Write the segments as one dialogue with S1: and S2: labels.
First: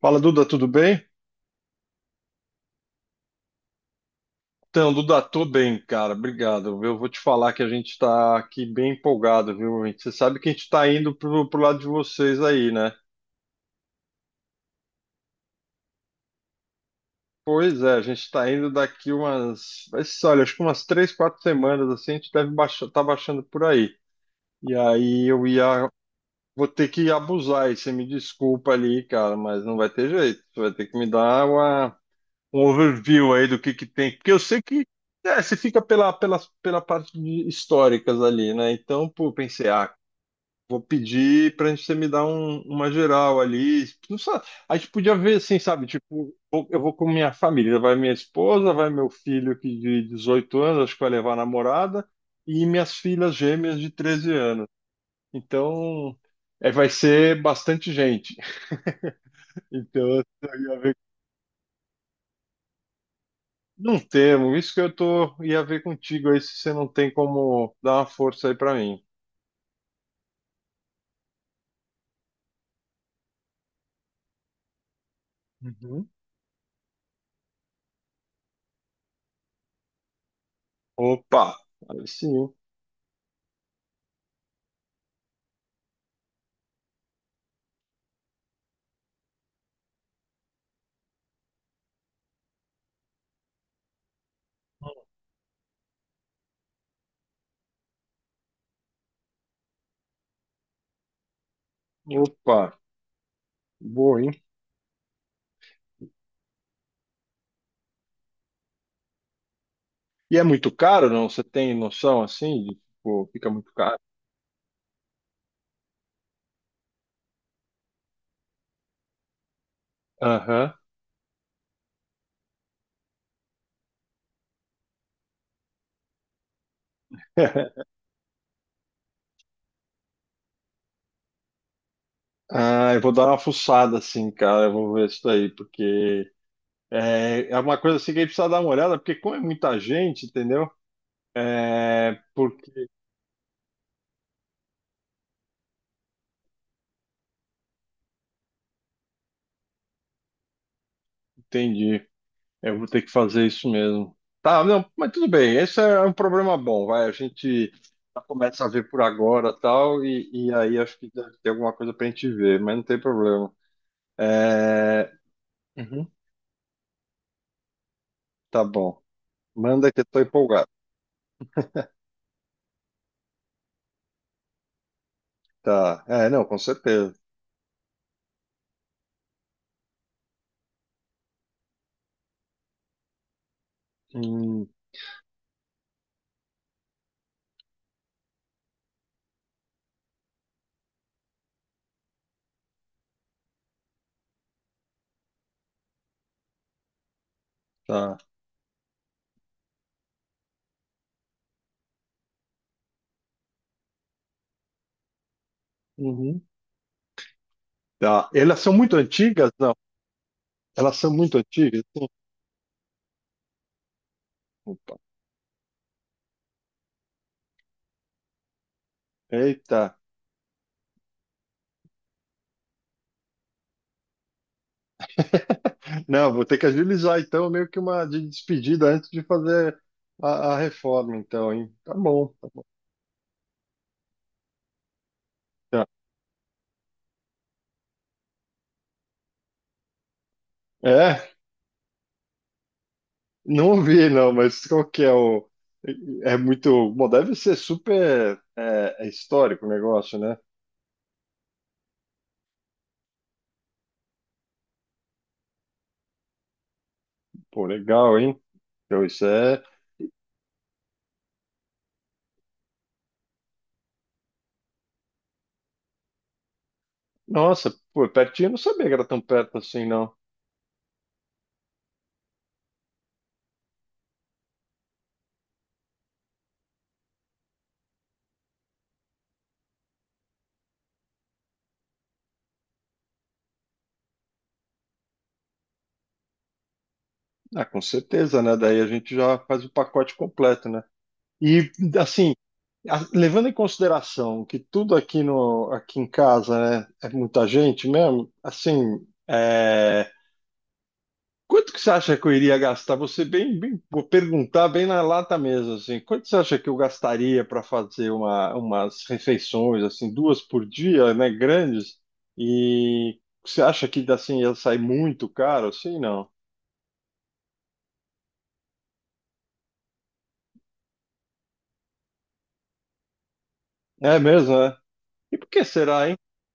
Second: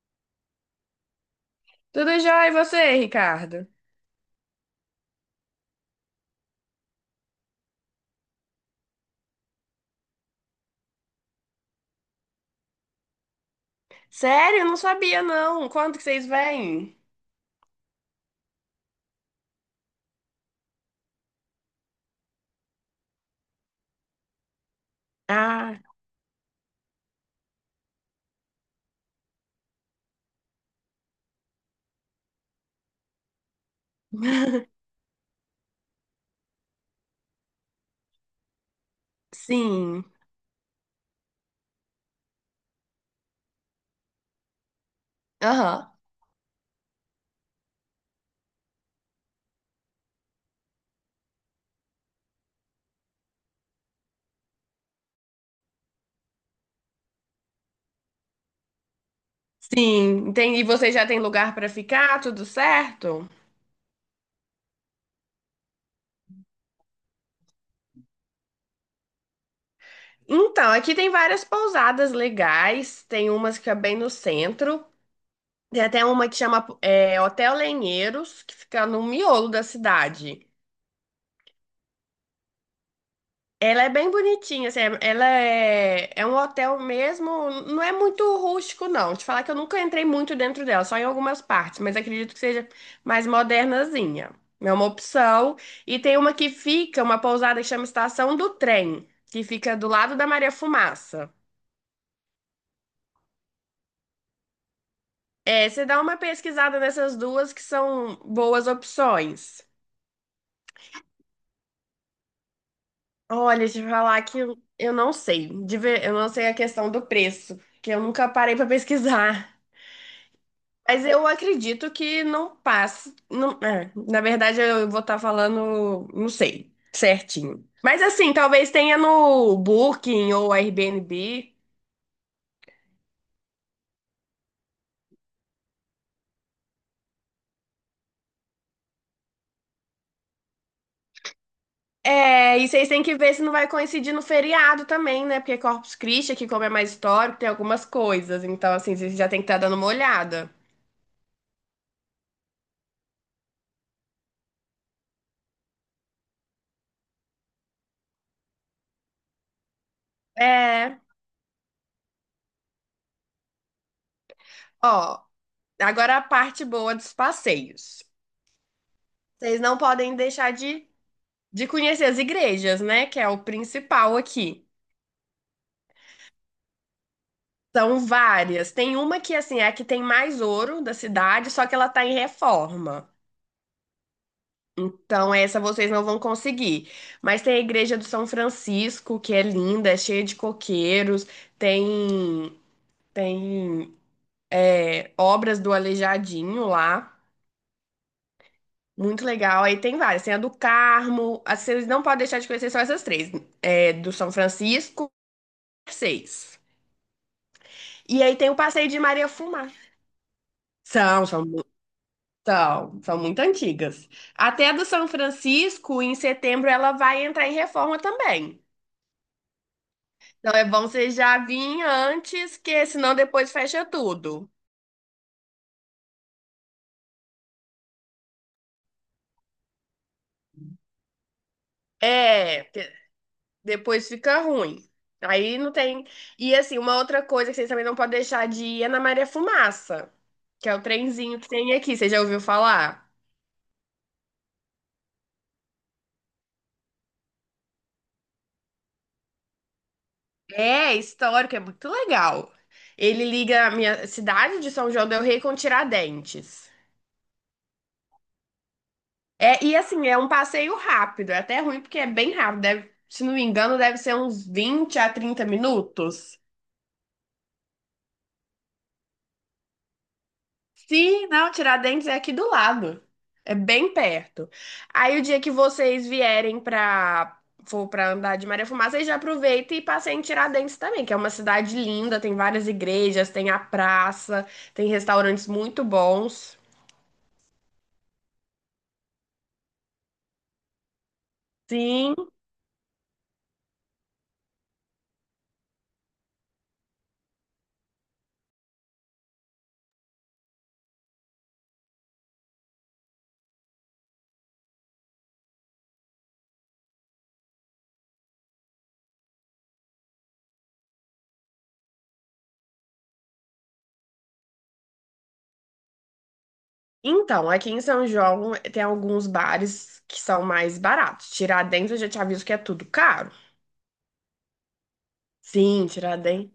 S1: Fala, Duda, tudo bem?
S2: Tudo jóia, e você, Ricardo?
S1: Então, Duda, tô bem, cara, obrigado. Eu vou te falar que a gente tá aqui bem empolgado, viu? Gente? Você sabe que a gente tá indo pro lado de vocês aí, né?
S2: Sério? Eu não sabia, não. Quando que vocês vêm?
S1: Pois é, a gente tá indo daqui umas, vai ser, olha, acho que umas três, quatro semanas, assim, a gente deve baixar, tá baixando por aí. E aí eu
S2: Ah,
S1: ia, vou ter que abusar, e você me desculpa ali, cara, mas não vai ter jeito. Você vai ter que me dar uma um overview aí do que tem, porque eu sei que você fica pela parte de históricas ali, né? Então, pô, pensei,
S2: sim.
S1: vou pedir pra gente você me dar uma geral ali. Não sabe, a gente podia ver assim, sabe?
S2: Aham.
S1: Tipo, eu vou com minha família, vai minha esposa, vai meu filho que de 18 anos, acho que vai levar a namorada, e minhas filhas gêmeas de 13 anos. Então, vai ser bastante gente. Então,
S2: Sim, entendi. E
S1: eu ia
S2: vocês já têm lugar para ficar? Tudo certo?
S1: não temo, isso que eu tô ia ver contigo aí se você não tem como dar uma força aí pra mim.
S2: Então, aqui tem várias pousadas legais. Tem umas que é bem no centro. Tem até
S1: Uhum.
S2: uma que chama Hotel Lenheiros, que fica no miolo da cidade.
S1: Opa, aí sim.
S2: Ela é bem bonitinha, assim, ela é um hotel mesmo, não é muito rústico, não. Te falar que eu nunca entrei muito dentro dela, só em algumas partes, mas acredito que seja mais modernazinha. É uma opção. E tem uma pousada que chama Estação do Trem, que fica do lado da Maria Fumaça.
S1: Opa, boa, hein?
S2: É, você dá uma pesquisada nessas duas que são boas opções.
S1: E é muito caro, não? Você tem noção assim de tipo, fica
S2: Olha,
S1: muito
S2: te
S1: caro?
S2: falar que eu não sei, eu não sei a questão do preço, que eu nunca parei pra pesquisar.
S1: Aham.
S2: Mas eu acredito que não passe. Não, é, na verdade, eu vou estar falando, não sei, certinho. Mas assim, talvez tenha no Booking ou Airbnb.
S1: Ah, eu vou dar uma fuçada assim, cara. Eu vou ver isso daí, porque é uma coisa assim que a gente precisa dar uma olhada, porque como é muita gente, entendeu? É
S2: É, e
S1: Porque
S2: vocês têm que ver se não vai coincidir no feriado também, né? Porque Corpus Christi, que como é mais histórico, tem algumas coisas. Então, assim, vocês já tem que estar dando uma olhada.
S1: entendi. Eu vou ter que fazer isso mesmo. Tá, não, mas tudo bem. Esse é um problema bom, vai. A gente já começa a ver por agora tal, e aí acho
S2: É,
S1: que deve ter alguma coisa pra gente ver, mas não tem problema. É...
S2: ó,
S1: uhum,
S2: agora a parte boa dos passeios.
S1: tá bom.
S2: Vocês não
S1: Manda que eu
S2: podem
S1: tô
S2: deixar
S1: empolgado.
S2: de conhecer as igrejas, né? Que é o principal aqui.
S1: Tá. É, não, com certeza.
S2: São várias. Tem uma que, assim, é a que tem mais ouro da cidade, só que ela tá em reforma.
S1: Hum,
S2: Então, essa vocês não vão conseguir. Mas tem a Igreja do São Francisco, que é linda, é cheia de coqueiros. Tem, tem obras do Aleijadinho lá.
S1: tá.
S2: Muito legal. Aí tem várias. Tem a do Carmo. As que vocês não podem deixar de conhecer só essas três. É, do São Francisco,
S1: Uhum.
S2: seis. E
S1: Tá.
S2: aí tem o
S1: Elas são
S2: Passeio
S1: muito
S2: de Maria
S1: antigas?
S2: Fumá.
S1: Não. Elas são
S2: São,
S1: muito
S2: são
S1: antigas? Sim.
S2: são muito antigas. Até a do
S1: Opa.
S2: São Francisco, em setembro, ela vai entrar em reforma também.
S1: Eita.
S2: Então é bom você já vir antes, que senão depois fecha tudo.
S1: Não, vou ter que agilizar então, meio que uma de despedida antes de fazer a reforma, então, hein? Tá bom, tá bom.
S2: É, que depois fica ruim. Aí não
S1: Tá.
S2: tem. E assim, uma outra coisa que vocês também não podem deixar de ir é na Maria Fumaça, que é o
S1: É,
S2: trenzinho que tem aqui. Você já ouviu falar?
S1: não ouvi, não, mas qual que é o. É muito. Bom, deve ser super é histórico o negócio, né?
S2: É histórico, é muito legal. Ele liga a minha cidade de São João del Rei com Tiradentes.
S1: Pô, legal, hein? Então, isso é.
S2: É, e assim, é um passeio rápido, é até ruim porque é bem rápido, se não me engano, deve ser uns 20 a 30 minutos.
S1: Nossa, pô, pertinho, eu não sabia que era tão perto assim, não.
S2: Sim, não, Tiradentes é aqui do lado. É bem perto. Aí o dia que vocês vierem pra for para andar de Maria Fumaça, aí já aproveita e passeia em Tiradentes também, que é uma cidade linda, tem várias igrejas, tem a praça, tem restaurantes muito bons.
S1: Ah, com certeza, né? Daí a gente já faz o pacote completo, né? E,
S2: Sim.
S1: assim, levando em consideração que tudo aqui no aqui em casa, né, é muita gente mesmo, assim, quanto que você acha que eu iria gastar? Você vou perguntar bem na lata mesmo, assim, quanto você acha que eu gastaria para fazer umas refeições assim, duas por dia, né, grandes? E você acha que assim ia sair muito caro, assim, não?
S2: Então, aqui em São João tem alguns bares que são mais baratos. Tiradentes, eu já te aviso que é tudo caro.
S1: É mesmo, né? E por que
S2: Sim,
S1: será, hein?
S2: Tiradentes.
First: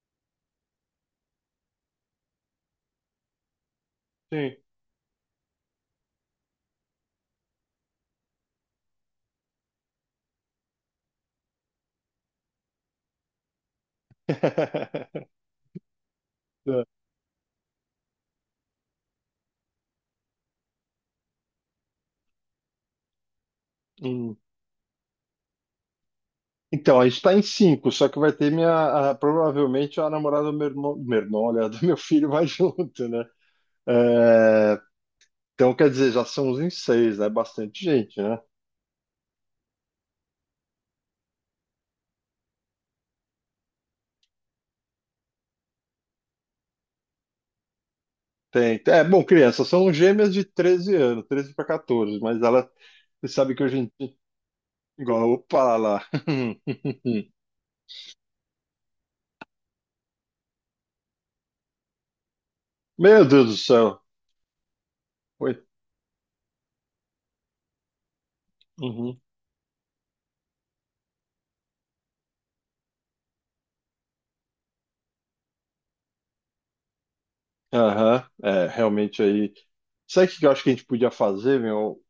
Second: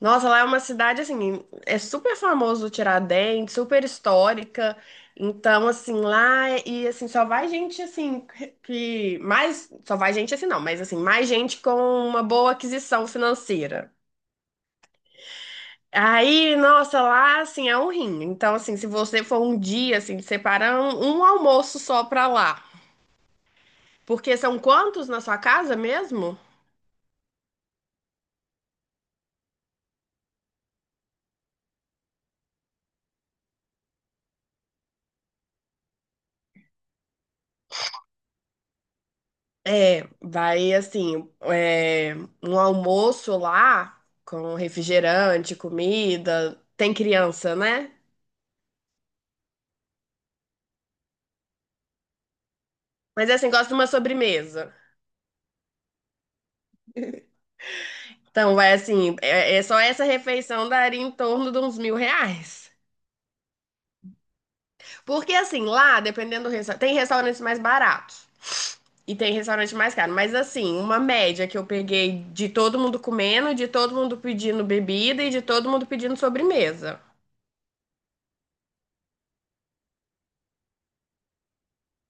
S2: Nossa, lá é uma cidade assim, é super famoso o Tiradentes, super
S1: Sim.
S2: histórica. Então, assim, e assim, só vai gente assim que mais, só vai gente assim não, mas assim, mais gente com uma boa aquisição financeira. Aí, nossa, lá assim é um rim. Então, assim, se você for um dia assim, separa um almoço só pra lá.
S1: Hum.
S2: Porque são quantos na sua casa mesmo?
S1: Então, a gente tá em cinco, só que vai ter minha. Provavelmente a namorada do meu irmão. Meu irmão, olha, do meu filho vai junto, né? É, então, quer dizer, já são uns em seis, né? Bastante gente, né?
S2: É, vai assim, um almoço lá com refrigerante, comida. Tem criança, né?
S1: Tem. É, bom, crianças são gêmeas de 13 anos, 13 para 14, mas ela. Você
S2: Mas é assim,
S1: sabe que
S2: gosta de
S1: hoje
S2: uma
S1: em dia.
S2: sobremesa.
S1: Igual, opa lá.
S2: Então, vai assim, só essa refeição daria em torno de uns 1.000 reais.
S1: Meu Deus do céu.
S2: Porque
S1: Oi.
S2: assim, lá, dependendo do restaurante, tem restaurantes mais baratos e
S1: Uhum.
S2: tem restaurante mais caro. Mas assim, uma média que eu peguei de todo mundo comendo, de todo mundo pedindo bebida e de todo mundo pedindo sobremesa.
S1: Aham. É, realmente aí. Sabe o que eu acho que a gente podia fazer, meu?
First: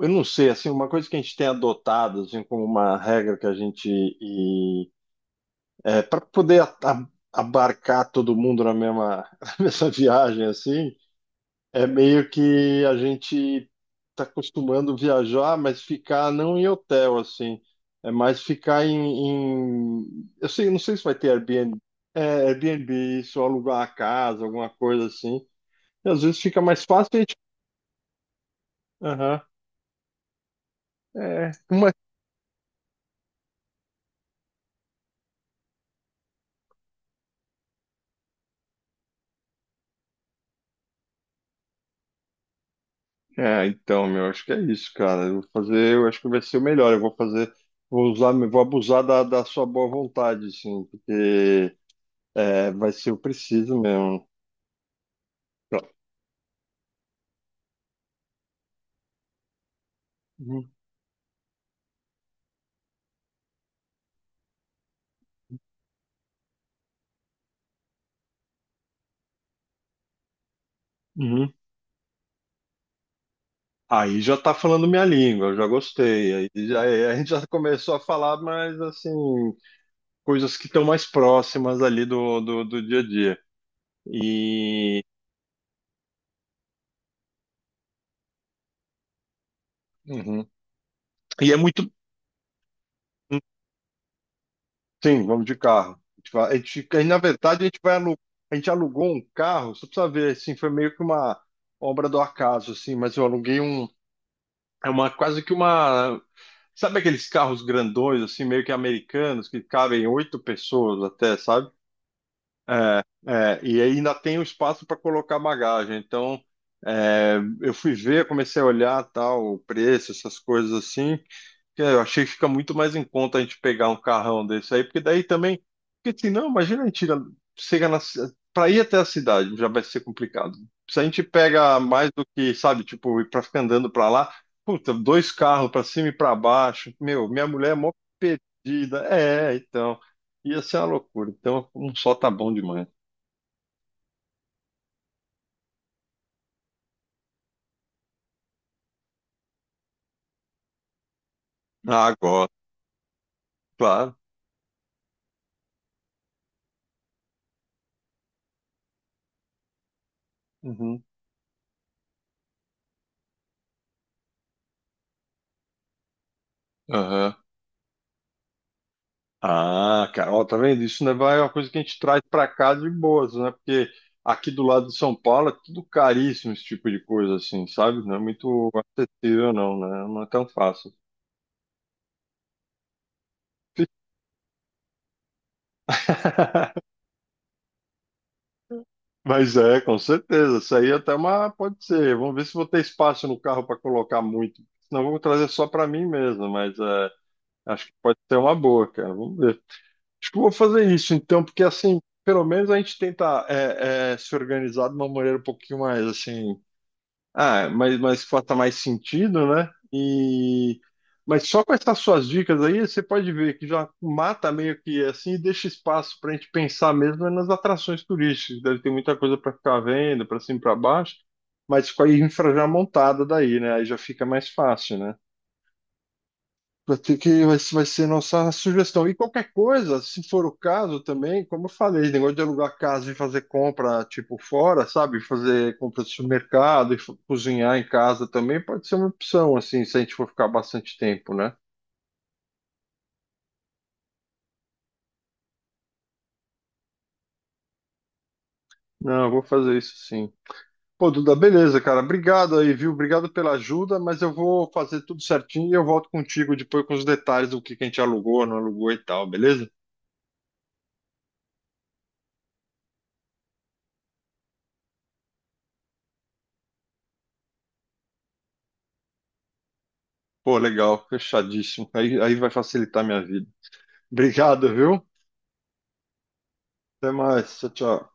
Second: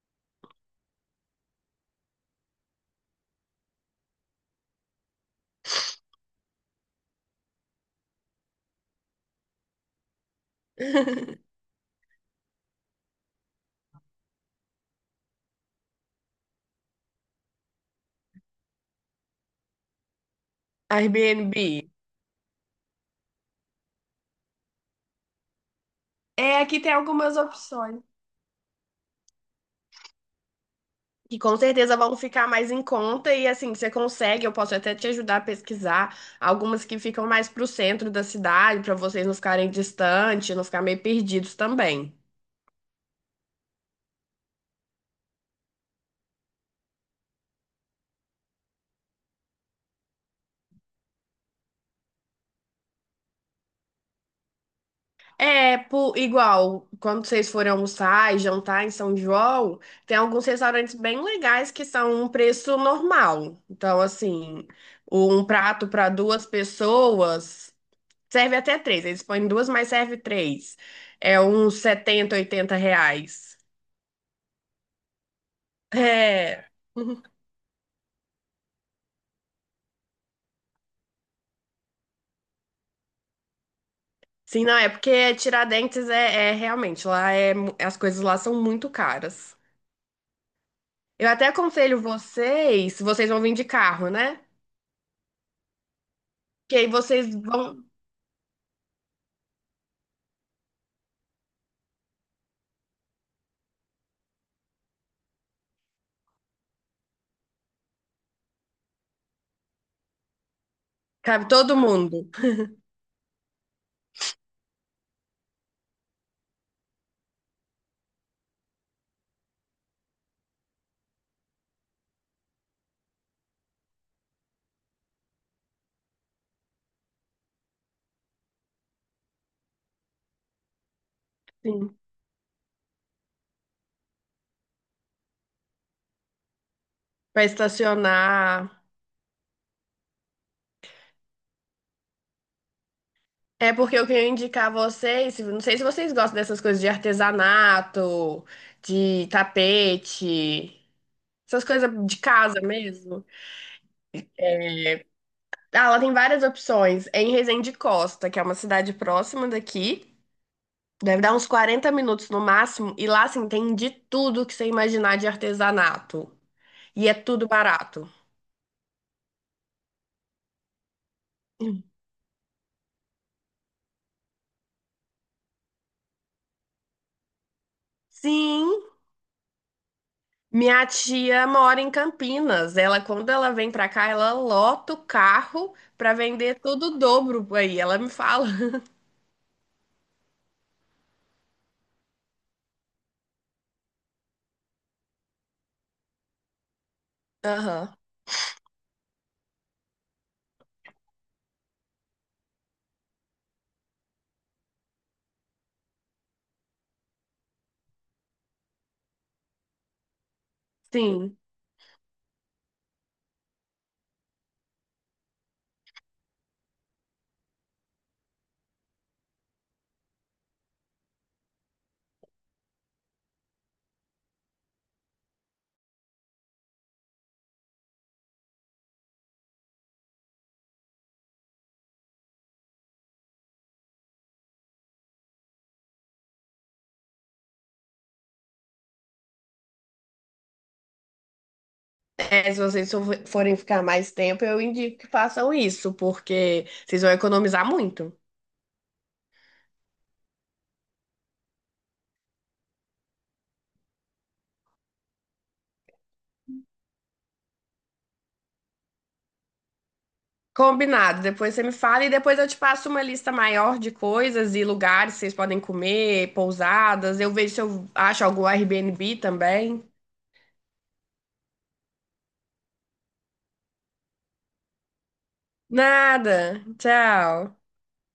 S1: Eu não sei, assim, uma coisa que a gente tem adotado, assim, como uma regra que é, para poder abarcar todo mundo na mesma, na mesma viagem, assim, é meio que a gente está acostumando viajar, mas ficar não em hotel, assim, é mais ficar eu sei, não sei se vai ter
S2: Airbnb,
S1: Airbnb, é, Airbnb, isso, alugar a casa, alguma coisa assim, e às vezes
S2: é,
S1: fica
S2: aqui
S1: mais
S2: tem
S1: fácil a gente,
S2: algumas opções.
S1: aham.
S2: Que
S1: É,
S2: com
S1: uma
S2: certeza vão ficar mais em conta e assim, você consegue, eu posso até te ajudar a pesquisar algumas que ficam mais pro centro da cidade, para vocês não ficarem distantes, não ficar meio perdidos também.
S1: É, então, meu, acho que é isso, cara. Eu vou fazer, eu acho que vai ser o melhor. Eu vou fazer, vou usar, vou abusar da sua boa vontade, assim, porque vai ser o preciso mesmo.
S2: É,
S1: Tá.
S2: igual, quando vocês forem almoçar e jantar em São João, tem alguns
S1: Uhum.
S2: restaurantes bem legais que são um preço normal. Então, assim, um prato para duas pessoas serve até três. Eles põem duas, mas serve três. É
S1: Uhum.
S2: uns 70, 80 reais.
S1: Aí já tá falando minha língua, eu já gostei. Aí
S2: É.
S1: já, é, a
S2: Uhum.
S1: gente já começou a falar, mas assim, coisas que estão mais próximas ali do dia a dia.
S2: Sim, não, é
S1: E,
S2: porque Tiradentes é realmente, lá é, as coisas lá são muito caras.
S1: uhum,
S2: Eu até
S1: e é muito.
S2: aconselho vocês vão vir de carro, né?
S1: Sim, vamos de carro. A gente, vai- a
S2: Que
S1: gente-
S2: aí
S1: Aí, na
S2: vocês
S1: verdade,
S2: vão,
S1: a gente alugou um carro, só precisa ver, assim, foi meio que uma obra do acaso, assim, mas eu aluguei um, é uma quase que uma, sabe aqueles carros grandões, assim, meio que americanos, que cabem oito pessoas até,
S2: cabe
S1: sabe?
S2: todo mundo.
S1: É, é, e aí ainda tem o espaço para colocar bagagem. Então, eu fui ver, comecei a olhar tal, o preço, essas coisas assim. Que eu achei que fica muito mais em conta a gente pegar um carrão desse aí, porque daí também. Porque assim, não, imagina a gente ir- chega na. Para ir até a cidade já vai ser complicado. Se a gente pega
S2: Sim.
S1: mais do que, sabe, tipo, para ficar andando para lá, puta, dois carros para cima e para baixo. Meu,
S2: Pra
S1: minha mulher é mó
S2: estacionar.
S1: perdida. É, então. Ia ser uma loucura. Então, um só tá bom demais.
S2: É porque eu queria indicar a vocês, não sei se vocês gostam dessas coisas de artesanato, de tapete, essas coisas
S1: Ah,
S2: de
S1: gosto,
S2: casa mesmo.
S1: claro.
S2: Ah, ela tem várias opções. É em Resende Costa, que é uma cidade próxima daqui.
S1: Uhum.
S2: Deve dar uns 40 minutos no máximo. E lá, assim, tem de tudo que você imaginar de artesanato. E é
S1: Aham.
S2: tudo barato.
S1: Ah, cara, ó, tá vendo? Isso né, é uma coisa que a gente traz pra cá de boas, né? Porque aqui do lado de São Paulo é tudo caríssimo, esse tipo de coisa, assim, sabe? Não é muito
S2: Sim,
S1: acessível, não, né? Não é tão
S2: minha
S1: fácil.
S2: tia mora em Campinas. Ela, quando ela vem pra cá, ela lota o carro pra vender tudo o dobro aí. Ela me fala.
S1: Mas é, com certeza. Isso aí até uma. Pode ser. Vamos ver se vou ter espaço no carro para colocar muito. Senão eu vou trazer só para mim mesmo, mas acho que
S2: Aham.
S1: pode ser uma boa, cara. Vamos ver. Acho que eu vou fazer isso então, porque assim, pelo menos a gente tenta se organizar de uma maneira um pouquinho mais assim. Ah, mas faça mais sentido, né? E
S2: Sim.
S1: mas só com essas suas dicas aí, você pode ver que já mata meio que assim e deixa espaço para a gente pensar mesmo nas atrações turísticas. Deve ter muita coisa para ficar vendo, para cima e para baixo, mas com a infra já montada daí, né? Aí já fica mais fácil, né? Vai ter que, vai, vai ser nossa sugestão. E qualquer coisa, se for o caso também, como eu falei, negócio de alugar casa e fazer compra, tipo, fora, sabe? Fazer compra de supermercado e cozinhar em casa também pode ser uma opção, assim, se a gente for ficar bastante tempo, né?
S2: É, se vocês forem ficar mais tempo, eu indico que façam isso, porque vocês vão economizar muito.
S1: Não, eu vou fazer isso sim. Pô, Duda, beleza, cara. Obrigado aí, viu? Obrigado pela ajuda, mas eu vou fazer tudo certinho e eu volto contigo depois com os detalhes do que a gente alugou, não alugou e tal, beleza?
S2: Combinado, depois você me fala e depois eu te passo uma lista maior de coisas e lugares que vocês podem comer, pousadas. Eu vejo se eu acho algum Airbnb também.
S1: Pô, legal, fechadíssimo. Aí vai facilitar a minha vida. Obrigado, viu?
S2: Nada.
S1: Até mais.
S2: Tchau.
S1: Tchau, tchau.